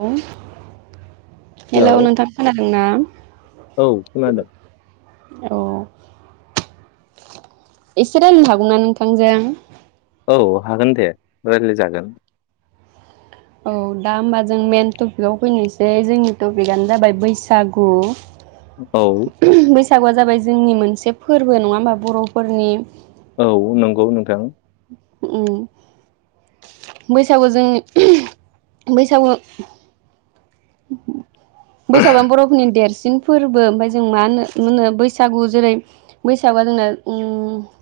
[unintelligible] Hello नोंथां खोनादों ना औ खोनादों औ। इसे रायलायनो हागौ ना नोंथांजों? औ हागोन दे रायज्लाय जागोन। औ दा होमबा जों मेन टपिकआव फैनोसै जोंनि टपिकआनो जाबाय बैसागु। औ। सागुआ जाबाय जोंनि मोनसे फोरबो नङा होमबा बर'फोरनि। औ नंगौ नोंथां। उम बैसागु जों बैसागु। बैसागुआ बर'फोरनिनो देर सिन फोरबो ओमफाय जों मा होनो मोनो बैसागु जेरै- बैसागुआ जोंना उम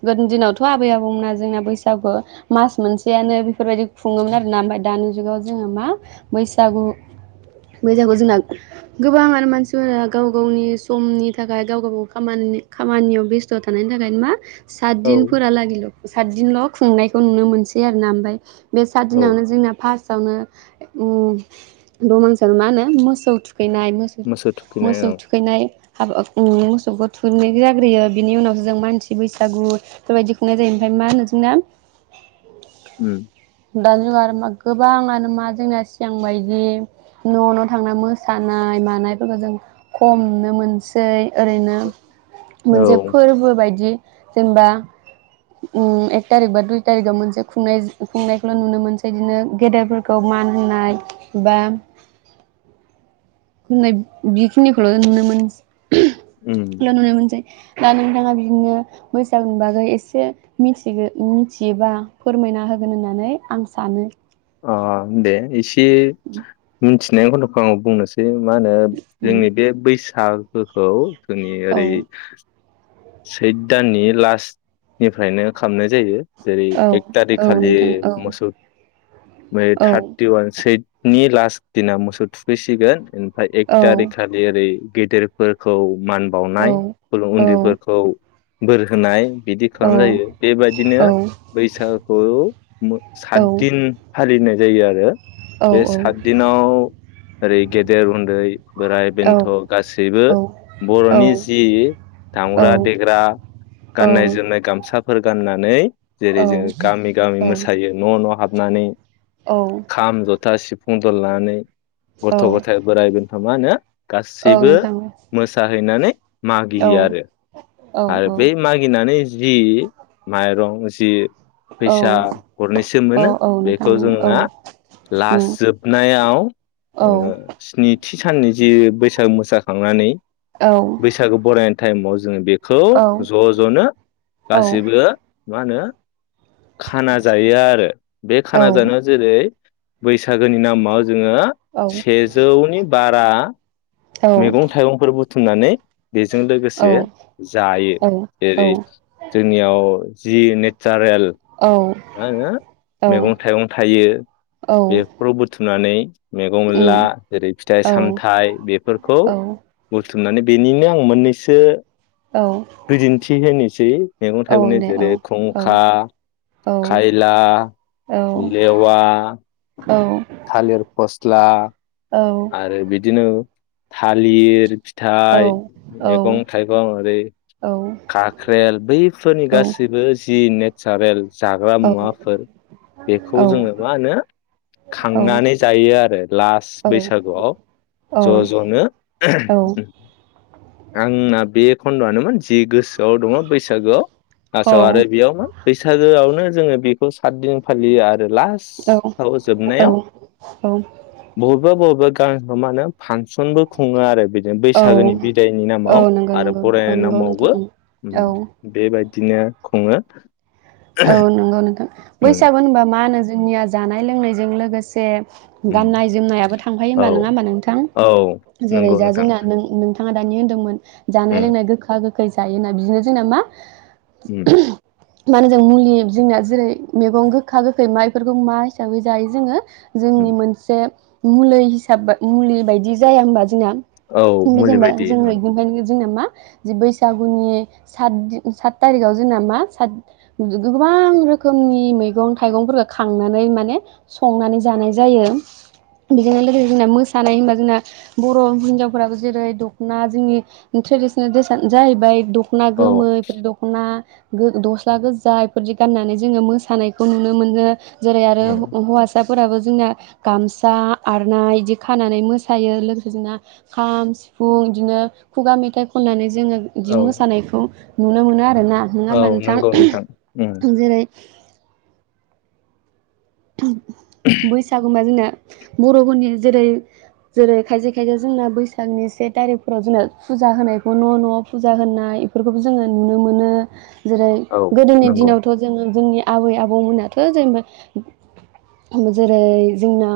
गोदोनि दिनावथ' आबै आबौमोना जोंना बैसागु मास मोनसेयानो बेफोरबायदि खुङोमोन आरोना ओमफ्राय दानि जुगाव जोङो मा बैसागु। [unintelligible] जोंना गोबांआनो मानसिफोरा गाव गावनि समनि थाखाय गाव गाव गाव खामानि खामानियाव बेस्थ' थानायनि थाखायनो मा सात औ दिन फोरालागिल'। सातदिनल' खुंनायखौ नुनो मोनसै आरो ना ओमफाय। बे सात औ दिनावनो जोंना फार्स्ट। आवनो उम दमांसि। माहोनो मोसौ थु खैनाय मोसौ थुखैनाय मोसौ औ थुखैनाय हाबा [unintelligible] मौसौ थुैखैनाय जाग्रोयो बिनि उनावसो जों मानसि बैसागु बेफोरबायदि खुंनाय जायो ओमफाय मा होनो जोंना। उम दा जों आरो। गोबांङानो मा जोंना सिगां बायदि। न' न' थांना मोसानाय मानायफोरखौ जों खमनो मोनसै ओरैनो। औ मोनसे फोर्बो बायदि। जेनेबा उम एक थारिख बा दुइ थारिकआव मोनसे खुंनाय खुंनायखौल' नुनो मोनसै बिदिनो गेदेरफोरखौ मान होनाय बा होननाय बेखिनिखौल' नुनो मोन उम ल' नुनो मोनसै दा नोंथाङा बिदिनो बैसागुनि बागै एसे मिथिगो मिथियोबा फोरमायना होगोन होननानै आं सानो। अ दे एसे ए उम थिनाय खन्द'खौ आङो बुंनोसै मा नो उम जोंनि बे बैसाग ओ औ जोंनि ओरै औ सैद दाननि लास्टनिफ्रायनो खामनाय जायो। जेरै औ औ एकतारिक खालि नोंथां औ मोसौ ओमफाय औ थार्टि वान सि सैदनि लास्ट दिना मोसौ थुखैसिगोन एन फाय औ एकथारिक खालि ओरै गेदेरफोरखौ मान औ बावनाय खुलु औ उन्दैफोरखौ बोर होनाय बिदि औ खालाम जायो बेबादिनो औ बैसागु औ सात तिन फालिनो जायो आरो बे सात दिनाव ओरै उन्दै बोराय बेन्थ' गासैबो बर'नि जियि दामग्रा देग्रा गाननाय जोमनाय गामसा फोर गाननानै जेरै जोङो गामि गामि मोसायो न' न' हाब -्नानै औ जथा सिफुं दल लानानै औ नोंथां औ गथ' गथाय बोराय बेन मा होनो? औ गासिबो नोंथां मोसाहैनानै औ मागिहो आरो उम आरो बे मागिनानै जि माइरं जि फैसा गरनैसो मोनो बेखौ जोंना लास्ट जोबनायाव ओ औ स्नि थि साननि जि बैसागु मोसाखांनानै औ बैसागु बरायनाय टाइमाव जोङो बेब खौ औ ज' ज'नो औ गासैबो मा होनो खाना जायो आरो बे औ खाना जानायाव जेरै [inaudible] बैसागोनि नामाव जोङो सेजौनि बारा मैगं-थाइगंफोरबो बुथुमनानै बेजों लोगोसे जायो‌ जेरै- जोंनियाव जि नेसारेल औ मा होनो मैगं-थाइगं थायो औ बेफोरखौ बुथु [unintelligible] मनानै मैगं-मैला, उम जेरै- फिथाइ औ सामथाइ बेफोरखौ औ बुथुम बुथुमनानै बेनिनो आं मोननैसो औ बिदिन्थि होनिसै। औ मैगं-थाइगंनि दे औ औ जेरै-खुंखा, औ खायला, औ लेवा औ थालिर फस्ला, औ आरो बिदिनो थालिर फिथाइ, मैगं-थाइगं ओरै-खाख्रेल बैफोरनि गासैबो जि ने सारेल जाग्रा मुवाफोर बेखौ जोङो मा होनो खांनानै जायो आरो लास्ट बैसागुआव ज' ज'नो उम आंना बे खन्द'आनोमोन जे गोसो आव दङ बैसागोआव फार्सआव आरो बेयावमोन बैसागोआवनो जोङो बेखौ सात दिन फालियो आरो औ लास्ट जोबनायाव औ बहु बबेबा बबेबा गामिफ्राव मा होनो फानसनबो खुङो आरो औ बैसागोनि बिदायनि नामाव नंगौ आरो नंगौ औ बरायनायनि नंगौ नामावबो नोंथां ओं बेबायदि बिदिनो खुङो। औ नंगौ नोंथां उम बैसागु होनबा मा होनो जोंनिया जानाय लोंनायजों लोगोसे उम गाननाय जोमनायाबो थांफायो औ होमबा नोङा होमबा नोंथां? औ जेरै‌ नंगौ जा नोंथां जोंना नोंथाङा दानि होनदोंमोन जानाय उम लोंनाय गोखा गोख गोखै जायो होना बिदिनो जोंना मा उम [unintelligible] जों मुलि जोंना जेरै मेगं गोखा गोखै माइफोरखौ मा हिसाबै जायो जोङो। उम जोंनि मोनसे। मुलै हिसाब बा मुलि बायदि जाया होमबा? जोंना औ मुलि जेनेबा बायदि जोङो उम बिनिफ्रायनो जोंना मा दि बैसागुनि सातदि सात थारिखाव जोंना मा सात गो-गोबां रोखोमनि मैगं थाइगंफोरखौ खांनानै माने संनानै जानाय जायो बेजोंनो लोगोसे जोंना मोसानाय होनबा जोंना बर' हिनजावफोराबो जेरै दखना जोंनि ट्रेडिसनेल द्रेसानो जाहैबाय द दखना औ गोमो बेफोर दखना गो गस्ला गो जा बेफोरदि गान्नानै जोङो मोसानायखौ नुनो मोनो। जेरै आरो नंगौ हौ-हौवासा फोराबो जोंना गामसा आर'नाइ बिदि खानानै मोसायो लोगोसे जोंना खाम सिफुं बिदिनो खुगा मेथाइ खननानै जोङो इदि औ मोसानायखौ नुनो मोनो आ रोना नोङा होनबा औ नंगौ नोथां? नोंथां उम जेरै [inaudible] बैसागुबा जोंना बर'फोरनि जेरै जेरै खायसे खायसे जोंना बैसागनि से थारिखफोराव जोंना फुजा होनायखौ न' न'आव फुजा होनाय इफोरखौबो जोङो नुनो मोनो। जेरै औ गोदोनि नंगौ दिनावथ' जोङो जोंनि आबै आबौमोनाथ' जेनेबा जेरै जोंना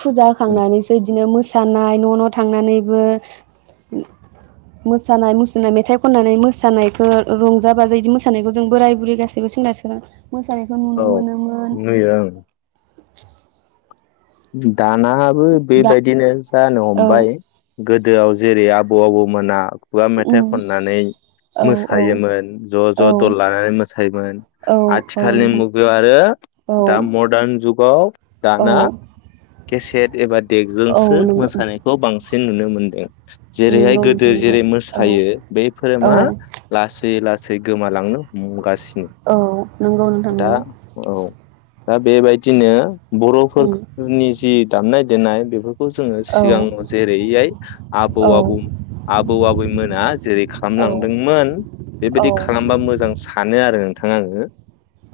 फुजा उम होखांनानैसो इदिनो मोस मोसानाय न' न' थांनानैबो मोसानाय मुसुरनाय मेथाइ खननानै मोसानायखो रंजा बाजायै बिदि मोसानायखो जों बोराय बुरै गासैबो सेंग्रा सिख्ला मोसा औ नुयो ओं [inaudible] दानाबो दा बेबायदिनो जानो औ हमबाय गोदोआव जेरै आबौ आबौमोना खुवा मेथाइ उम खननानै औ औ मोसायोमोन ज ज औ दल लानानै मोसायोमोन औ औ आथिखालनि नोंथां मुगायाव आरो औ दा मदार्न जुगाव औ दाना केसेट एबा औ देगजोंसो नंगौ मोसानायखौ बांसिन जों नुनो मोनदों। जेरैहाय नंगौ गोदो नोंथां नंगौ जेरै औ मोसायो बे फोरोर मा औ लासै ला सै गोमालांनो मुगासिनो। औ नोंगौ नोंथां नोंगौ औ दा बेबायदिनो बर'फोर नि जि दामनाय देनाय बे खौ जोङो औ सिगाङाव जेरैहाय आबौ औ आबौ आबौ आबैमोना जेरै औ खालामलांदोंमोन औ बेबायदि खालामबा मोजां सानो आरो। [unintelligible]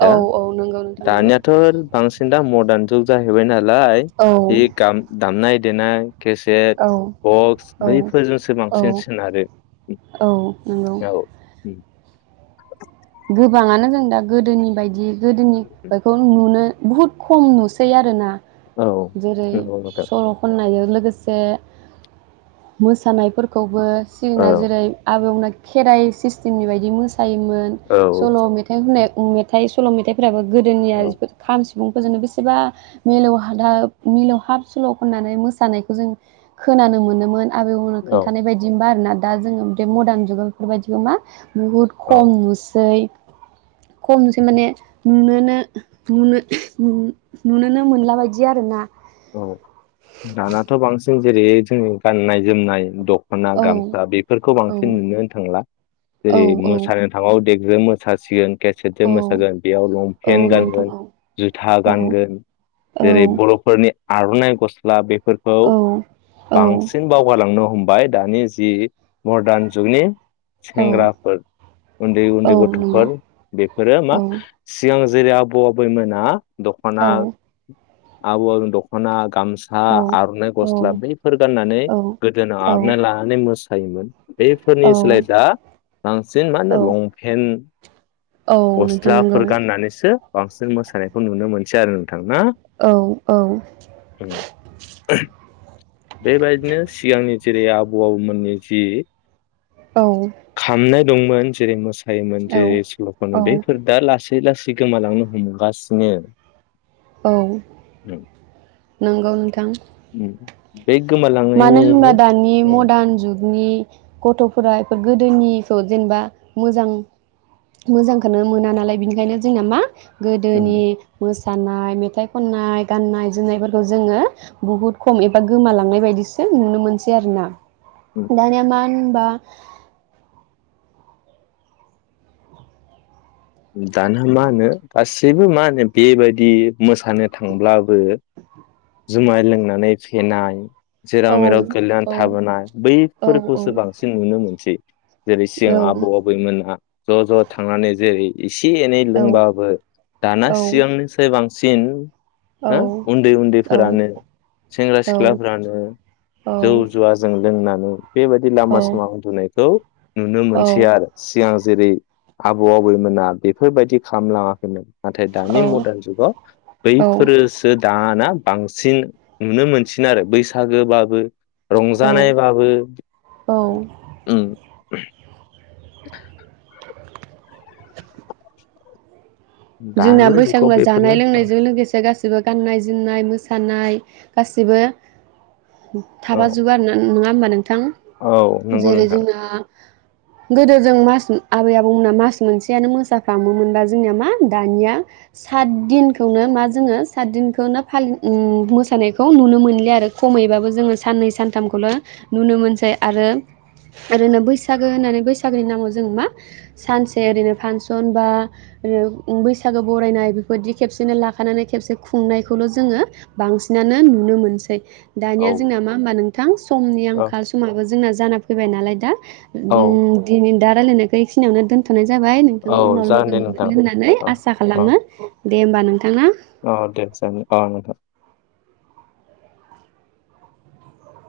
दा औ औ नंगौ नोंथां नंगौ दानियाथ' बांसिन दा मदार्न जुग जा हैबाय ना लाय औ हि गाम दामनाय देनाय केसेट औ बक्स औ बैफोरजोंसो बांसिन औ सोनारो। औ नंगौ औ [inaudible] गोबाङानो जों दा गोदोनि बायदि गोदोनि बेखौ नुनो बहुद खम नुसै आरोना। औ जेरै नंगौ नोंथां सल' खननायो लोगोसे मोसानायफोरखौबो औ सिगना जेरै आबौ खेराइ सिस्टेमनि बायदि मोसायोमोन। औ सल' मेथाइ होननाय मेथाइस सल' मथाइफ्राबो गोदोनिया औ खाम सि सुबुंफोरजोंनो बेसेबा मिलौहादाब मिलौहाब सल' खननानै मोसानायखौ जों खोनानो मोनोमोन। आबै आबौ मोना औ खोन्थानाय बायदि होनबा आरोना। दा जोङो बे मदार्न जुगाव बेफोरबायदिखौ मा। बहुद खम औ मुस। ओै खमसै माने नुनोनो नुनोनो नुनोनो मोनला बायदि आर ना। औ दानाथ' बांसिन जेरै जोंनि गाननाय जोमनाय दख खना औ गामसा बेफोरखौ औ बांसिन नुनो थांला। औ जेरै औ मोसानो थांबाबो। बे मोसासिगोन। सेट ज औ मोसागोन बेयाव औ लंपेन्ट नोंथां गानगोन औ जुथा औ गानगोन जेरै बरफोरनि। आरनाइ गस्ला बे फोरखौ औ औ बांसिन बावगलांनो हमबाय। भाय दानि जि मरदारान जुगनि। औ सेंग्राफोर औ उन्द-उन्दै नंगौ गथफोर बेफोरो मा औ सिगां जेरै आबौ आबैमोना। औ दखना। [unintelligible] हना। गामसा औ आरनाइ गस्ला बैफोर गाननानै औ गोदोनायाव आरनाइ औ लानानै मोसायोमोन बफोरनि औ सोलाय दा बांसिन मा होनो लंपेन्ट। नोंथां नंगौ गस्लाफोर गाननानैसो। बांसिन मोसानायखौ नुनो मोनसै आरो। नोंथां ना औ औ। बेबायदिनो सिगांनि। जेरै आबौ आबौमोननि जि। औ। खामनाय दंमोन जेरै मोसै। बेयोमोन औ जे स्लकनो औ बेफोर दा लासै लासै। जि गोमालांनो हमगासिनो। औ। नंगौ नोंथां। उम। मानो होनबब्ला दानि मदार्न जुग। नि गथ'फोरा बेफोर गोदोनिखौ जेनेबा मोजां मोजांखौनो मोना नालाय बिनिखायनो जोंना मा। गोदोनि मोसै मसानाय मेथाइ खननाय गाननाय जोमनायफोरखौ जोङो बुहुत खम एबा गोमालांनाय बायदि। [unintelligible] नुनो मोनसै आरोना दानिया मा। होमबा दाना मा होनो गासैबो मा होनो बेबायदि मोसानो थांब्लाबो जुमाय लोंनानै फेनाय। औ जेराव मेराव गोगलैनानै औ थाबोनाय औ बैफोरखौसो बांसिन नुनो मोनसै। जेरै सिगां औ आबौ आबैमोनहा ज ज थांनानै जेरै एसे एनै औ लोंबाबो दाना सिगांनिफ्राय बांसिन सिन हो उन्दै -उन्दैफोरानो सेंग्रा सिख्लाफोरानो जौ जुवाजों लोंनानै बेबायदि लामा सामा उन्दुनायखौ नुनो मोनसै आरो सिगां जेरै आबौ आबैमोना बेफोरबायदि खालामलाङाखैमोन। नाथाय दानि मदार्न जुगाव औ बैफोरोसो दाना बांसिन नुनो मोनसिन आरो बैसागो बाबो औ रंजानायबाबो औ [inaudible] जोंना दानि जुगाव बैसागुआ जानाय बेफोरनो लोंनायजों लोगोसे गासै गासिबो गाननाय जोमनाय मोसानाय गासिबो औ थाफा जोबो आरा नङा ओमबानो बिथां औ नंगौ जेरै नोंथां जोंना गोदो जों मास आबै आबौमोना मास मोनसेयानो मोसाफामोमोनबा जोंनिया मा दानिया सात दिनखौनो मा जोङो सात दिनखौनो फालि मोसानायखौ नुनो मोनलि आरो खमैबाबो जोङो साननै सानथामखौल' नुनो मोनसै आरो ओरैनो बैसागो होननानै बैसागोनि नामाव जो मा सानसे ओरैनो फांसन बा ओ बैसागो बरायनाय बेफोरदि खेबसेनो लाखानानै खेबसे खुंनायखौल' जोङो बांसिनानो नुनो मोनसै। दानिया औ जोंना मा होमबा नोंथां समनि औ आंखाल समाबो जोंना जाना फैबाय नालाय दा औ अम दिन दा रायलायनायखौै बे खिनियावनो दोनथ थ'नाय जाबाय औ नोंथांखौ उनाव जागोन लोगो दे नोंथां मोनफिनो होननानै औ आसा औ खालामो दे होमबा नों औ दे जायो औ नोंथां।